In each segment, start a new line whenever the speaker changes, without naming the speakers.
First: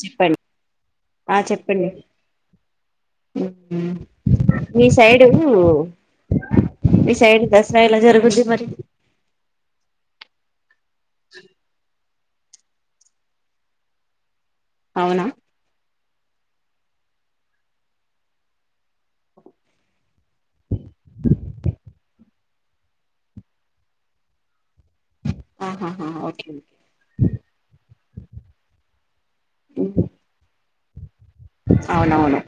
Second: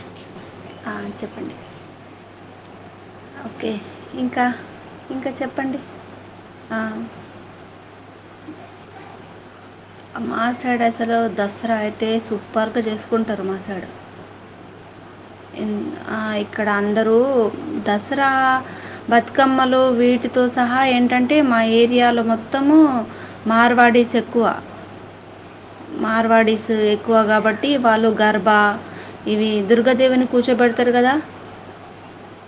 చెప్పండి ఆ చెప్పండి
ఓకే ఇంకా
మీ సైడు
ఇంకా చెప్పండి ఆ,
మీ సైడ్ దర్శనం ఏలా జరుగుద్ది మరి
మ సైడ అసలు దసరా అయి అయితే సుట్పార్గా చేసుకుంటారు మా సైడ్.
అవునా
ఆ ఇక్కడ అందరూ దసరా బతుకమ్మలు వీటి తో సహా ఏంటంటే మా ఏరియాలో మొత్తం మొత్తము మార్వాడేస్ ఎక్కువ
ఆహాహా ఓకే
మార్వాడీస్ ఎక్కువ కాబట్టి వాళ్ళు గర్భ ఇవి ఎదరు.
ఓకే
దేవని కూచబడు ఉత్తరు కదా
అవునవును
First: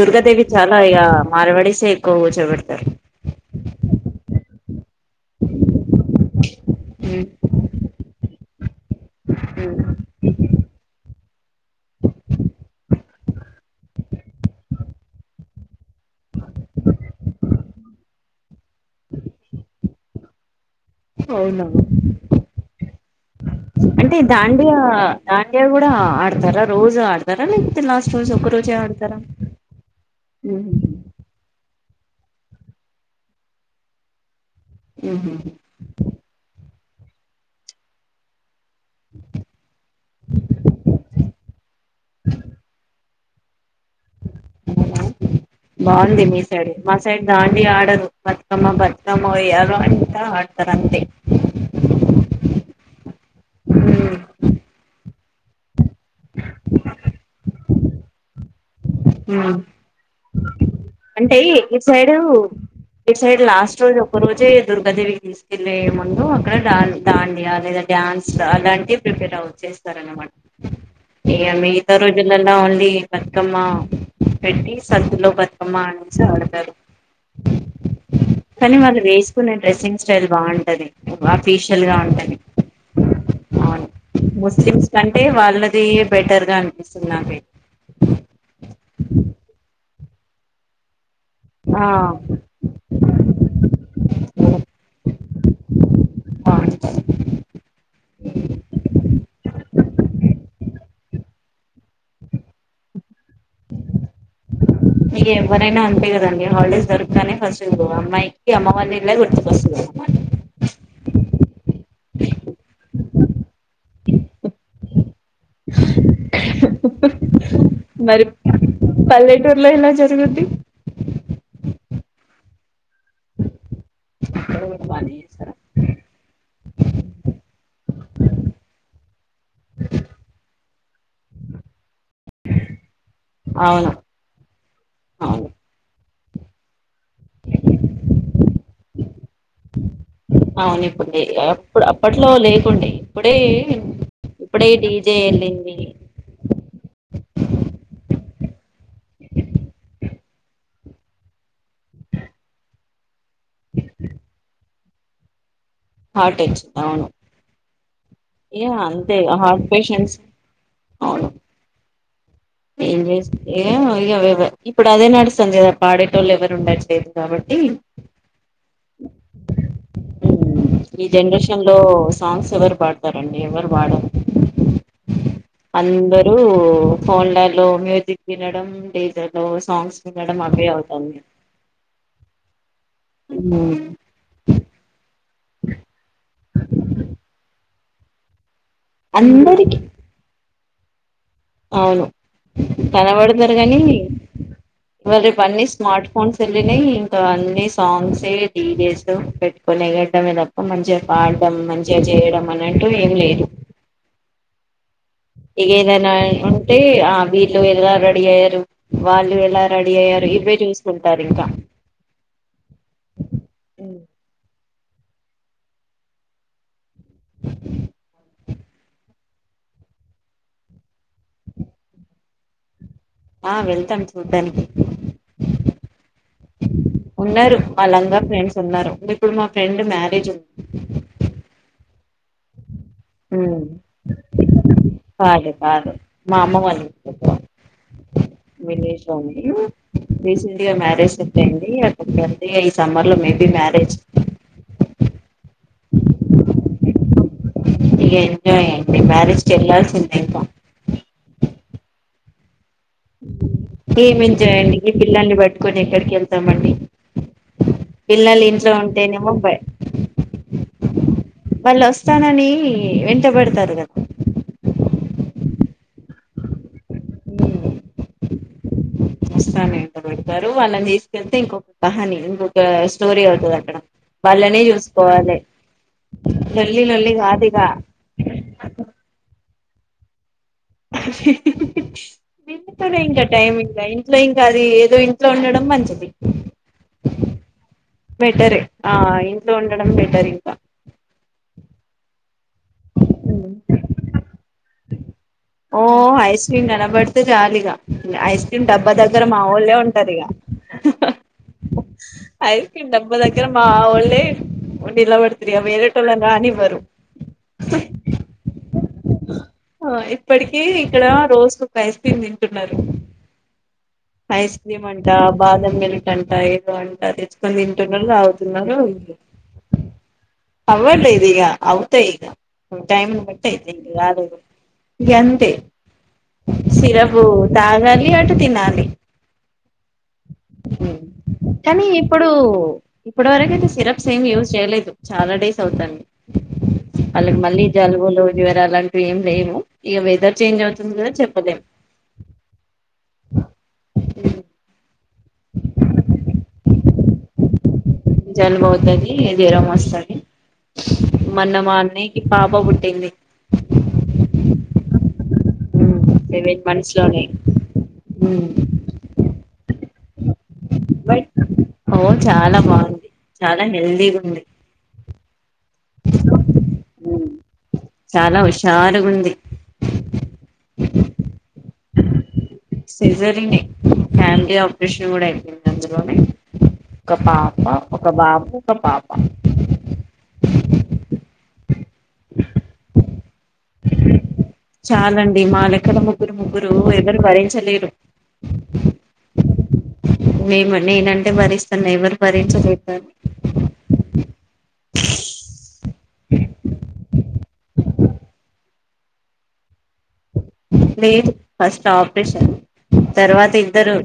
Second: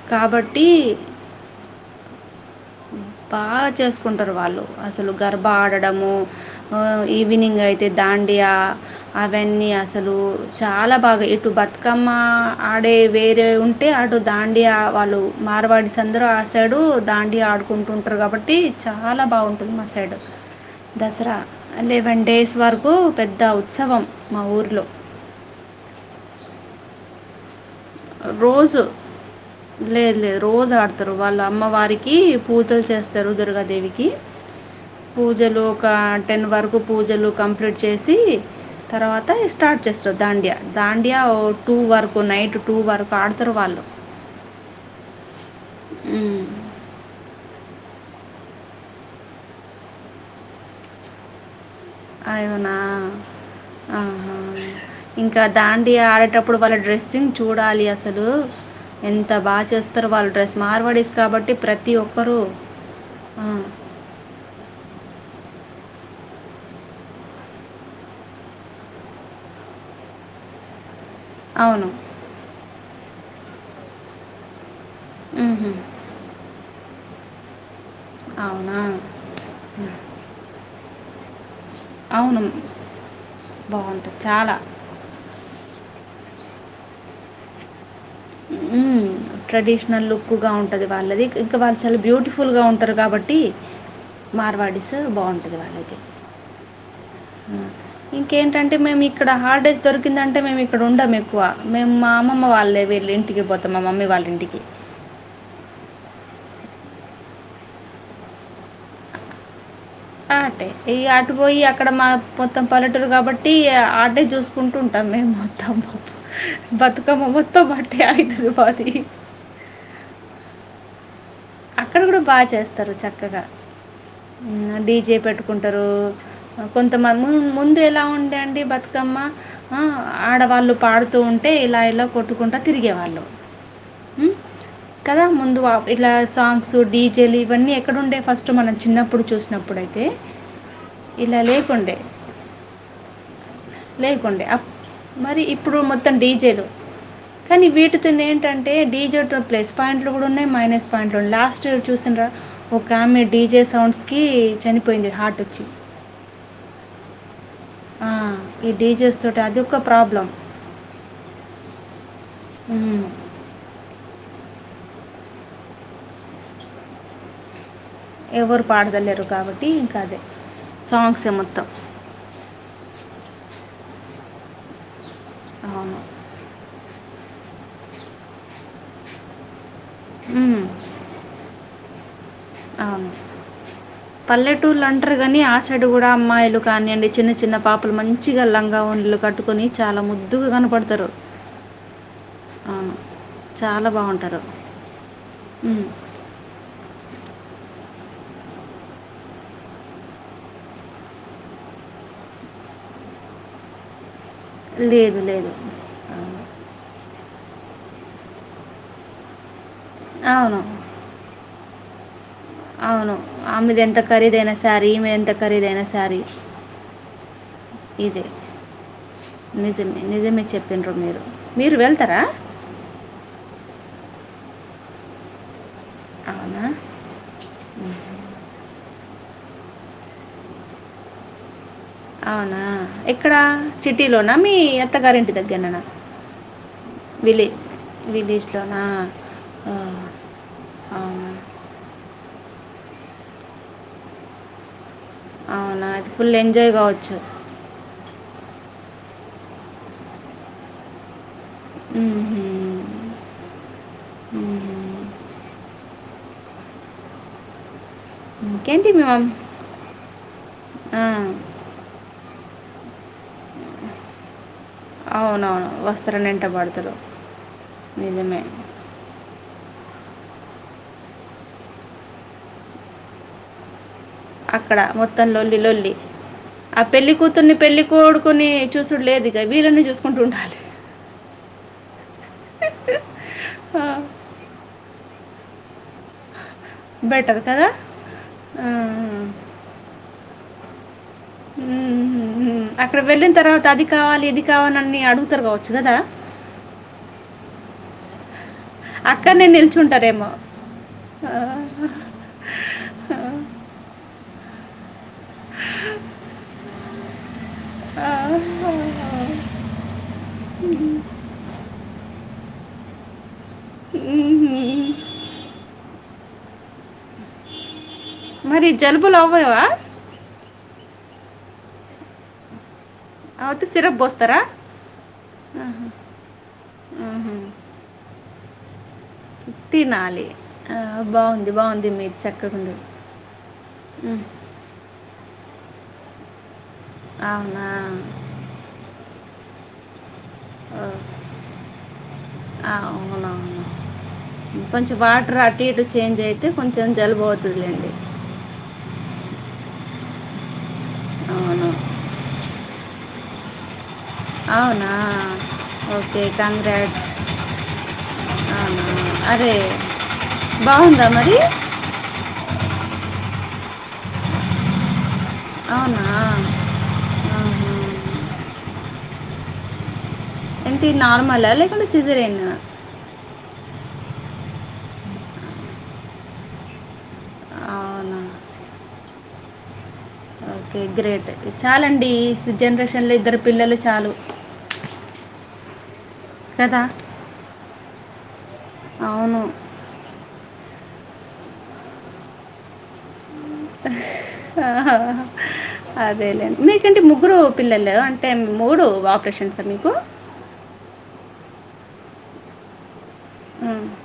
దుర్గాదేవి
కాబట్టి
చాలా ఇక మారవడిసే ఎక్కువ కూర్చోపేడ్.
బాగా చేసుకుంటారు వాళ్ళు అసలు గర్భ ఆడడము
ఉమ్
ఈవినింగ్ అయితే దాం బియా అవన్నీ అసలు చాలా బాగా బతుకమ్మ ఆడే వేరే ఉంటే అటు దాండి వాళ్ళు మారవాడిస్ అందరూ ఆ సైడు దాండి ఆ డుకుంటుంటారు కాబట్టి చాలా బాగుంటుంది మా సైడ్ దసరా
అవునవును
లెవెన్ డేస్ వరకు పెద్ద ఉత్సవం
అంటే
మా
దాండియా
ఊర్లో
దాండియా కూడా ఆడతారా రోజు ఆడుతారా లే
రోజు లేదు లేదు రోజు ఆడతారు
ఉహు
వాళ్ళు అమ్మవారి కి పూజలు చేస్తారు దుర్గాదేవికి పూజలు ఒక టెన్ వరకు పూజలు కంప్లీట్ చేసి తర్వాత స్టార్ట్ చేస్తారు దాండియా దాండియా టూ వరకు నైట్ టూ వారుకు ఆడుతారు వాళ్ళు.
అవునా బాగుంది మీ
ఉమ్,
సైడ్ మా సైడ్ దాండడి ఆడదు బతుకమ్మ బతుకమ్మఉయ్యాలో అంటా ఆడతారు అంతే.
అయన నా ఆహా ఇంకా దాం డియా ఆడేటప్పుడు వాళ్ డెస్సింగ్ చూడ చూడాలి అసలు ఎంత
హు
బాగా చేస్తారు వాళ్ళ డ్రెస్ మార్వాడీస్
అంటే
కాబట్టి
ఇటు
ప్రతి
సైడు
ఒక్కరు
ఇటు సైడ్
ఆ,
లాస్ట్ రోజు ఒక్క రోజే దుర్గాదేవికి తీసుకు కింద ఎమ్ ముందు అక్కడ దాండియా లేదా డ్యాన్స్ అలాంటివి ప్రిపేర్ అవుచ్చేస్తారు అన్నమాట ఇగ
అవును
మిగతారోజులలో ఓన్లీ బతుకమ్మ పెట్టి సద్దుల
ఉహుం.
బతుకమ్మనించి ఆడతారు కానీ
అవునా
వాళ్ళు వేసుకునే డ్రెస్సింగ్ స్టైల్ బాగుంటది [inaudible] స్పెషిల్ గా ఉంటాంది
అవును
అవును
బాగుంటుంది చాలా
ముస్లిమ్స్ కంటే వాళ్ళది బెటర్గా అనిపిస్తుంది నాకైతే
ఊ ట్రెడిషనల్ లుక్ గా ఉంటది వాళ్ళది ఇంకా వాళ్ళు
ఆ
చాలా బ్యూటిఫుల్గా ఉంటారు కాబట్టి మార్వాడస్ బాగుంటుంది వాళ్ళకి
బాగుంటది
ఇంకేంటంటే మేము ఇక్కడ హాలిడేస్ దొరికిందంటే మేము ఇక్కడ ఉండం ఎక్కువ మేము మా అమమ్మ వాళ్ళే వెళ్ళింటి ఇంటికి పోతాం మా మమ్మీ వాళ్ళ ఇంటికి
ఇక ఎవరైనా అంతే హాలిడేస్ దోరగకనే ఫస్ట్ అమ్మాయికి అమ్మ వాళ్ల ఇల్లే గుర్తుకొస్తుంది ఫస్ట్
ఆటే ఇగ అటు పోయి అక్కడ మా మొత్తం పల్లెటూరు కాబట్టి ఆటే చూసుకుంటూ ఉంటాం మేము అత్తమ్మ బతుకమ్మ మొత్తం ఆటే
మరి
అయితది మాది
పల్లెటూరులో ఎలా జరుగుద్ది
అక్కడ కూడా బాగా చేస్తా అందరూ చక్కగా ఆ డీజే పెట్టుకుంటారు కొంత ము ముందే ఎలా ఉండే అండి బతుకమ్మ ఆ ఆడవాళ్లు పాడుతూ ఉంటే ఇలా ఇలా కొట్టుకుంటూ తిరిగేవాళ్లు
అవును
ఉ కదా
అవును
ముందు వాళ్లు ఇట్లా స్ సాంగ్స్ డీ జెలు ఇవన్నీ ఎక్కడుండే ఫస్ట్ మనం చిన్నప్పుడు చూసినప్పుడైతే
అవును ఇప్పుడు
ఇలా
అప్పుడు
లేకుండే
అప్పట్లో లేకుండే ఇప్పుడే
లేకుండే అప్
ఇప్పుడే డీజే
మరి
వెళ్ళింది
ఇప్పుడు మొత్తం డీజేలు కానీ వీటితోని ఏంటఆ ఏ డీజే తో ప్లేస్ పాయింట్ ప్లస్సులు ఉన్నాయి మైనస్ పాయింట్ లు ఉన్నయి లాస్ట్ ఇయర్ చూసిండ్రా ఒక ఆమె డీజే సౌండ్స్ కి చనిపో పోయింది హార్ట్ వచ్చి
హార్ట్ వచ్చి అవును
ఆ
ఇగ
ఈ
అంతే
డిజెస్ తోటి అది
హార్ట్
ఒక
పేషెంట్స్
ప్రాబ్లం
అవును ఏం
ఉమ్,
చేస్తూ ఏమో ఇగ గాదె ఇప్పుడు అదే నడుస్తోంది కదా పాడేటోళ్ళు ఎవరు ఉండట్లేదు కాబట్టి
ఎవరు పాడుతలేరు కాబట్టి ఇంకా అదే
ఈ
సాంగ్స్ ఎ
జనరేషన్
మొత్తం
వాడే
అవును
అందరూ ఫోన్ లైడ్లో లో మ్యూజిక్ వినడం డీజే డోస్ సాంగ్స్ వినడం
ఉమ్,
అవే అవుతాంది
అవును పల్లెటూర్లు అంట్రూ గని ఆ సైడ్ కూడా అమ్మాయిలు కానీయండి చిన్న చిన్న పాపలు మంచిగా లంగ్ గౌన్లు కట్టుకుని
అందరికి
చాలా ముద్దుగా కన్ పడతరు
అవును కనబడుతరు కానీ
చాలా బాగుంటారు
ఇవాళ రేపు అన్ని
ఉమ్,
స్మార్ట్ ఫోన్స్ ఎళ్ళినాయి అన్ని సాంగ్స్ ఏ డీజే స్ పెట్టుకొని ఎగడ్డమే తప్ప మంచిగా పాడడం మంచిగా చేయడం అనీ అంటూ ఏం లేదు
లేదు లేదు
ఇగేదనా
అవును.
ఉంటే అవి ఎలా రెడి అయ్యారు వాళ్ళు ఎలా రెడీ అయ్యారు ఇవే
అవును
చూసుకుంటారు ఇంకా
అవును ఆమెది ఎంత ఖరీదైన సారీ ఈమె ఎంత ఖరీదైనా సారీ ఇదే నిజమే నిజమే చెప్పిన్ర మీరు మీరు వెళ్తారా
ఆ వెళ్తాను చూడ్డానికి
అవునా
ఉన్నారు అ లంగా ఫ్రెండ్స్ ఉన్నారు ఇప్పుడు మా ఫ్రెండ్ మ్యారేజ్ ఉంది
అవునా ఎక్కడ
హ్మ్మ్
సిటీలోనా మీ అత్తగారింటి దగ్గరనా
కాదుకాదు మా అమ్మ వాళ్ళు ఇంటి దగ్గర
విలే విలేజ్లోనా
వినీష్ అని
ఆ,
రీసెంట్ గా మ్యారేజ్
అవునా
సెట్టైంది అప్పుడు అ ఈ సమ్మర్ లో మేబి మ్యారేజ్
అవునా అది ఫుల్ ఎంజాయ్ కావచ్చు
న మ్యారేజ్కి వెళ్ళాల్సిందంత
ఉహూ
ఏమేం చేయండి ఈ పిల్లల్ని పట్టుకొని ఎక్కడ ఎంత మంది పిల్లలు ఇంట్లో
ఇంకేంటి మీ మమ్
ఉంటేనేమో భయం
ఆ,
వాళ్ళు వస్తానని ఇష్టపడతారు కదా
పిల్లలు వెంటబడతారు
హ్మ్మ్ వస్తా అనే వెంట బడతారు వాళ్ళని తీసుకెళ్తే ఇంకొక కహానీ ఇంకొక స్టోరీ అవుతదక్కడ
అక్కడ మొత్తం లొల్లిలోల్లి ఆ
లొల్లి
పెళ్లి
లొల్లి కాదు
కూతుర్ని
ఇక
పెళ్లి కోడుకుని చూసుడులేదు. ఇక వీల్లనే చూసుకుంటూ ఉండాలి.
వీటితోనే ఇంకా టైమ్ ఇంకా ఇంట్లో ఇంకా అది ఏదో ఇం ఇంట్లో ఉండడం మంచిది.
బెటర్ కదా
బెటరే ఆ ఇంట్లో ఉండడం బెటర్ ఇంకా
ఊ ఊ ఇది కావాలి అని అడుగుతారు కావచ్చు
ఓ
కదా
ఐస్ క్రీమ్ కనబడితే చాలిగా ఐస్ క్రీమ్ డబ్బా దగ్గర మా
అక్కడనే
వోళ్ళే ఉంటరీగ
నిల్చుంటారేమో ఆ,
ఐస్ క్రీమ్ డబ్బా దగ్గర మా వోళ్ళే ఇలా పడ్తురి అ వేరరేటోల్లని రానివ్వరు.
ఆ,
ఆ ఇప్పటికి ఇక్కడ రోజు ఒక ఐస్ క్రీమ్ తిం ంటున్నారు. ఐస్ క్రీమ్
మ్మ్.
అంట బాదమ్ మిల్క్ అంట బాన్ తెచ్చుకోని తింటున్నారు
మరి
తాగుతున్నారు తా
జలుబులు అవ్వవా
అవ్వట్లేదిగా ఇగ అవుతయ్ ఇగ టైమ్ని బట్టే
అవుతే
అయితయ్
సిరప్
[unintelligible]
పోస్తారా
ఇంగ అంతే సిరప్
మ్మ్.
తాగాలి అటు తినాలి.
తినాలి ఆ,
ఉ
బాగుంది
కానీ
బాగుంది మీరు
ఇప్పుడు
చక్కగా ఉంది
ఇప్పుడు వరకయితే సిరప్స్ ఏం
మ్మ్.
యూజ్ చేయలేదు చాలా డేస్ తాగుతన్ వాళ్ళకి మళ్ళీ
అవునా
జలుబులు జ్వరాలాంటివి ఏం లేము ఇగ వెదర్ చేంజ్ అవుతుంది కదా చెప్పలేం
ఆ, అవునవును
ఉ
రటు ఇటు చేంజ్ అయితే కొంచెం జలుబవుతదిలేండి.
జలుబవ్తది జ్వరం వస్తది. మన్న
అవును
మా అన్నయ్యకి పాప బుట్టింది.
అవునా ఓకే
సెవెన్ మంత్స్
కంగ్రాట్స్
లోనే
అవునా అరే బాగుందా
బ
మరి
ఓ చాలా బాగుంది. చాలా హెల్దిగుంది.
అవునా
ఊ
ఆహా.
చాలా హుషారుగుంది.
అ సీజరిన్
సిజరనే ఫ్యామిలీ ఆపరేషన్ కూడా అయిపోయింది అందులోనే ఒక పాప ఒక
అవునా
బాబు ఒక పాప
ఓకే గ్రేట్ చాలండి జనరేషన్ లో ఇద్దరు పిల్లలు చాలు
చాలండి మా లెక్కడ ముగ్గురు ముగ్గురు
కదా
ఎవరు భరించలేరు
అవును
మేమ నేనంటే భరిస్తాను ఎవరు భరించలేత
అదేలేండి మీకంటే ముగ్గురు పిల్లలే అంటే మూడు ఆపరేషన్స మీకు
లేదు ఫస్ట్ ఆపరేషన్ తర్వాత ఇద్దరు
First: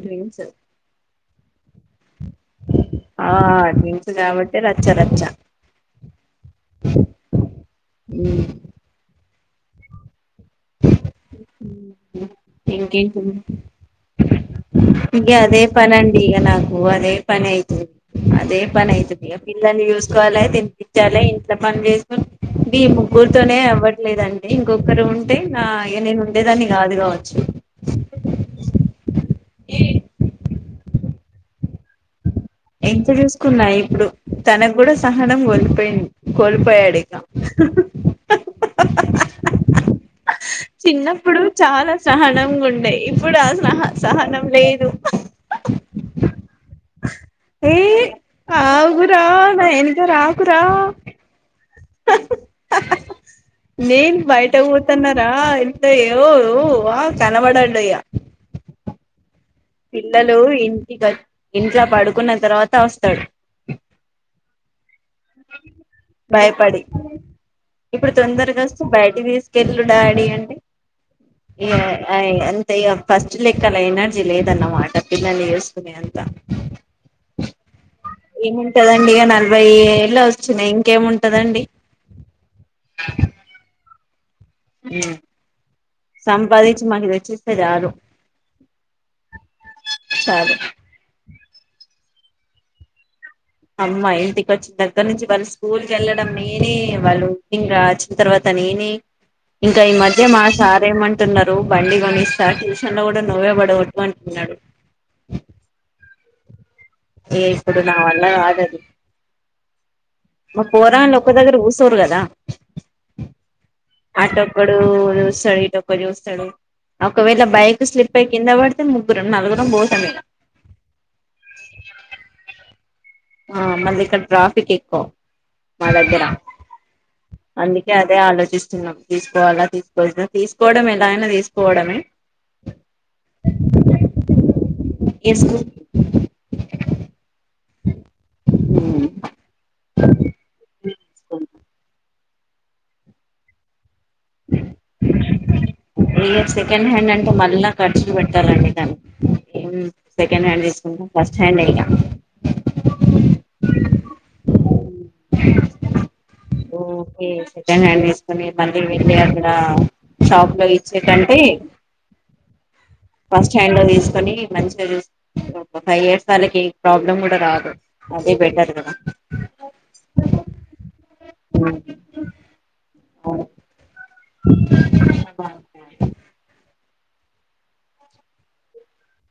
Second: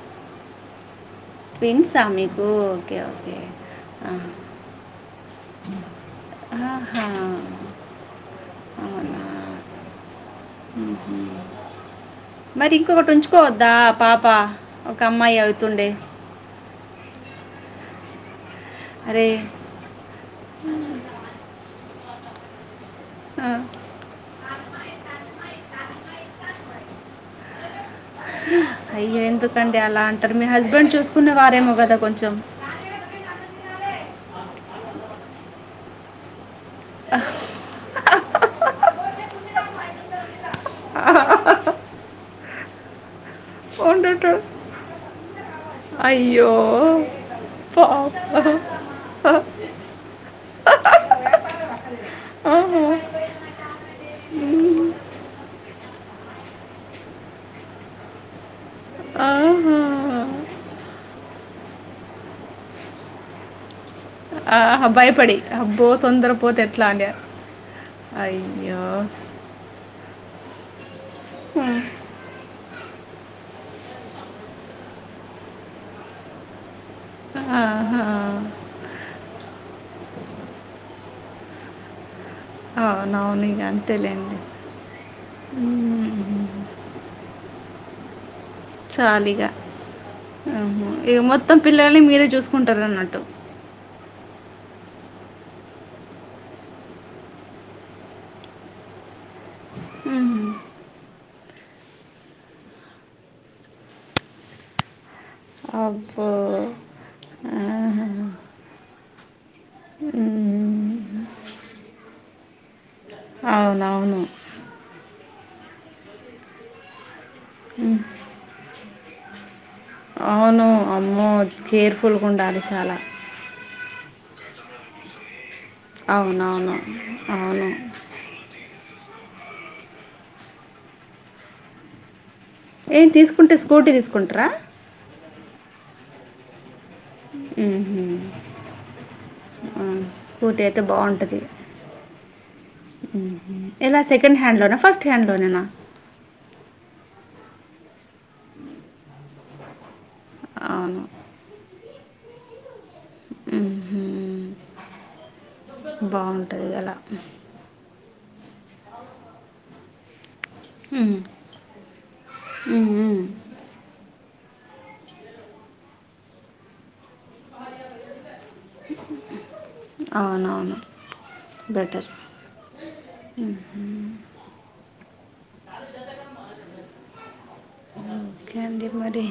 ట్విన్స్ హ మిక్
ఆస్ కాబట్టటి రచ్చ రచ్చ
ా మరి ఇంకొకటి ఉంచుకోవద్దా పాప ఒక
ఇంక
అమ్మాయి
అదే
అవుతుండే
పనండి నాకు అదే పని అయితే అదే పని అయితది
అరే
పిల్లల్ని చూసు వాలే తిపించాలి ఇంట్ల పని చేస్ ఇ
ఆ.
ముగ్గురుతోనే అవ్వట్లేదండి ఇంకొకరు ఉంటే నా ఇగ నేను ఉండేదాన్ని కాదు కావచ్చు
కండి అలా అంటారు మీ హస్బెండ్ చూసుకునే వారేమో కదా కొంచెం
ఎంత చూసుకున్నా ఇప్పుడు తనకు కూడా సహనం కోల్పోయింది కోల్పోయాడు ఇక చిన్నప్పుడు చాలా సహనంగా ఉం ఇఫ్ ఇప్పుడు ఆ సహ
ఉండటం
సహనం లేదు
అయ్యో
ఏయ
పాప
ఆగురా నా ఎనక రాకురా
ఆహా
నేన్ బయట పోతన్నార ఎంత ఊ డు ఆ తలబడడియ్య
ఆహా
ఇంట్ల పడుకున్న తర్వాత వస్తాడు
ఆహబ్బాయి
భయపడి ఇప్పుడు తొందరగా
అయ్యో
వస్త బయటి తీసుకెళ్ళు డాడీ అంటే ఇయ అయి అంతే ఇగ ఫస్ట్ లే కా లా ఎనర్జీ లేదన్న మాట పిల్లల్ని చేసుకునే అంత
ఆహా.
ఏముంటదండి ఇగ నలభై లా వచ్చినయి ఇంకేముంటదండి
అవునవును ఇగ అంతే లేండి
హ్మ్ సంపాదించి మాకు తెచ్చి ఇస్తే చాలు
చాలీగా
చాలు
ఈ మొత్తం పిల్లోల్ని మీరే చూసుకుంటారు అన్నట్టు
అమ్మా ఇంటికి వచ్చిన దగ్గర నుంచి వాళ్ళు స్కూల్ కెళ్ళడం నేనే వాళ్ళు [unintelligible] వచ్చిన తర్వాత నేనే ఇంక ఈ మధ్య
ఉహు.
మా సార్ ఏమంటున్నరు టు బండి కొనిస్తా ట్యూషన్ లో కూడా నువ్వే పడగొట్టు అంటున్నాడు
అబ్బో
ఏ ఇప్పుడు నా
ఆహా.
వల్ల కాదది మా
ఉమ్.
పోరగాండ్లు ఒక్క దగ్గర కూసోరు కదా
అవునవును
అట్టొక్కడు చూస్ స్తాడు ఇటోక్కడు చూస్తాడు అప్ ఒకవేళ బైక్ స్లిప్ అయి కింద పడితే ముగ్ గ్గురం నలుగురం భో
అవును అమ్మో కేర్ఫుల్ గుండాలి చాలా
ఆ మళ్ళిక్కడ ట్రాఫిక్ ఎక్కువ మా దగ్గర
అవునవును అవును
అందుకే అదే ఆలోచిస్తున్నాం తీసుకోవాలా తీసుకో [inaudible] తీసుకోవడం ఎలాగైనా తీసుకోవడమే
ఏం తీసుకుంటే స్కూటీ తీసుకుంటరా
ఎస్కు
ఊ హు స్కూటీ అయితే బాగుంటది. హుమ్మ్ ఏలా సెకండ్ హ్యాండ్ లో నా ఫస్ట్ హ్యాండ్ లోనేనా
ఇగ సెకండ్ హ్యాండ్ అంటే మళ్ళా ఖర్చులు పెట్టాలండి దానీకి హు సెకండ్ హ్యాండ్
అవును
తీసుకుంటాం ఫస్ట్ హ్యాండె ఇగ
బావున్
ఓకే సెకండ్ హ్యాండ్ తీస్ తీసుకొని మళ్లీ వెళ్ళి అక్కడ షాప్ లో
మ్మ్.
ఇచ్చేకంటే
మ్మ్.
ఫస్ట్ హ్యాండ్ లో తీసుకొని మంచిగా చూసి ఒక ఫైవ్ ఇయర్స్ వాళ్ళకి ప్రాబ్లమ్ కూడా రాదు అదే బెటర్ కదా
అవునవును బెటర్
అవును [unintelligible]
ఇంకెంది మరి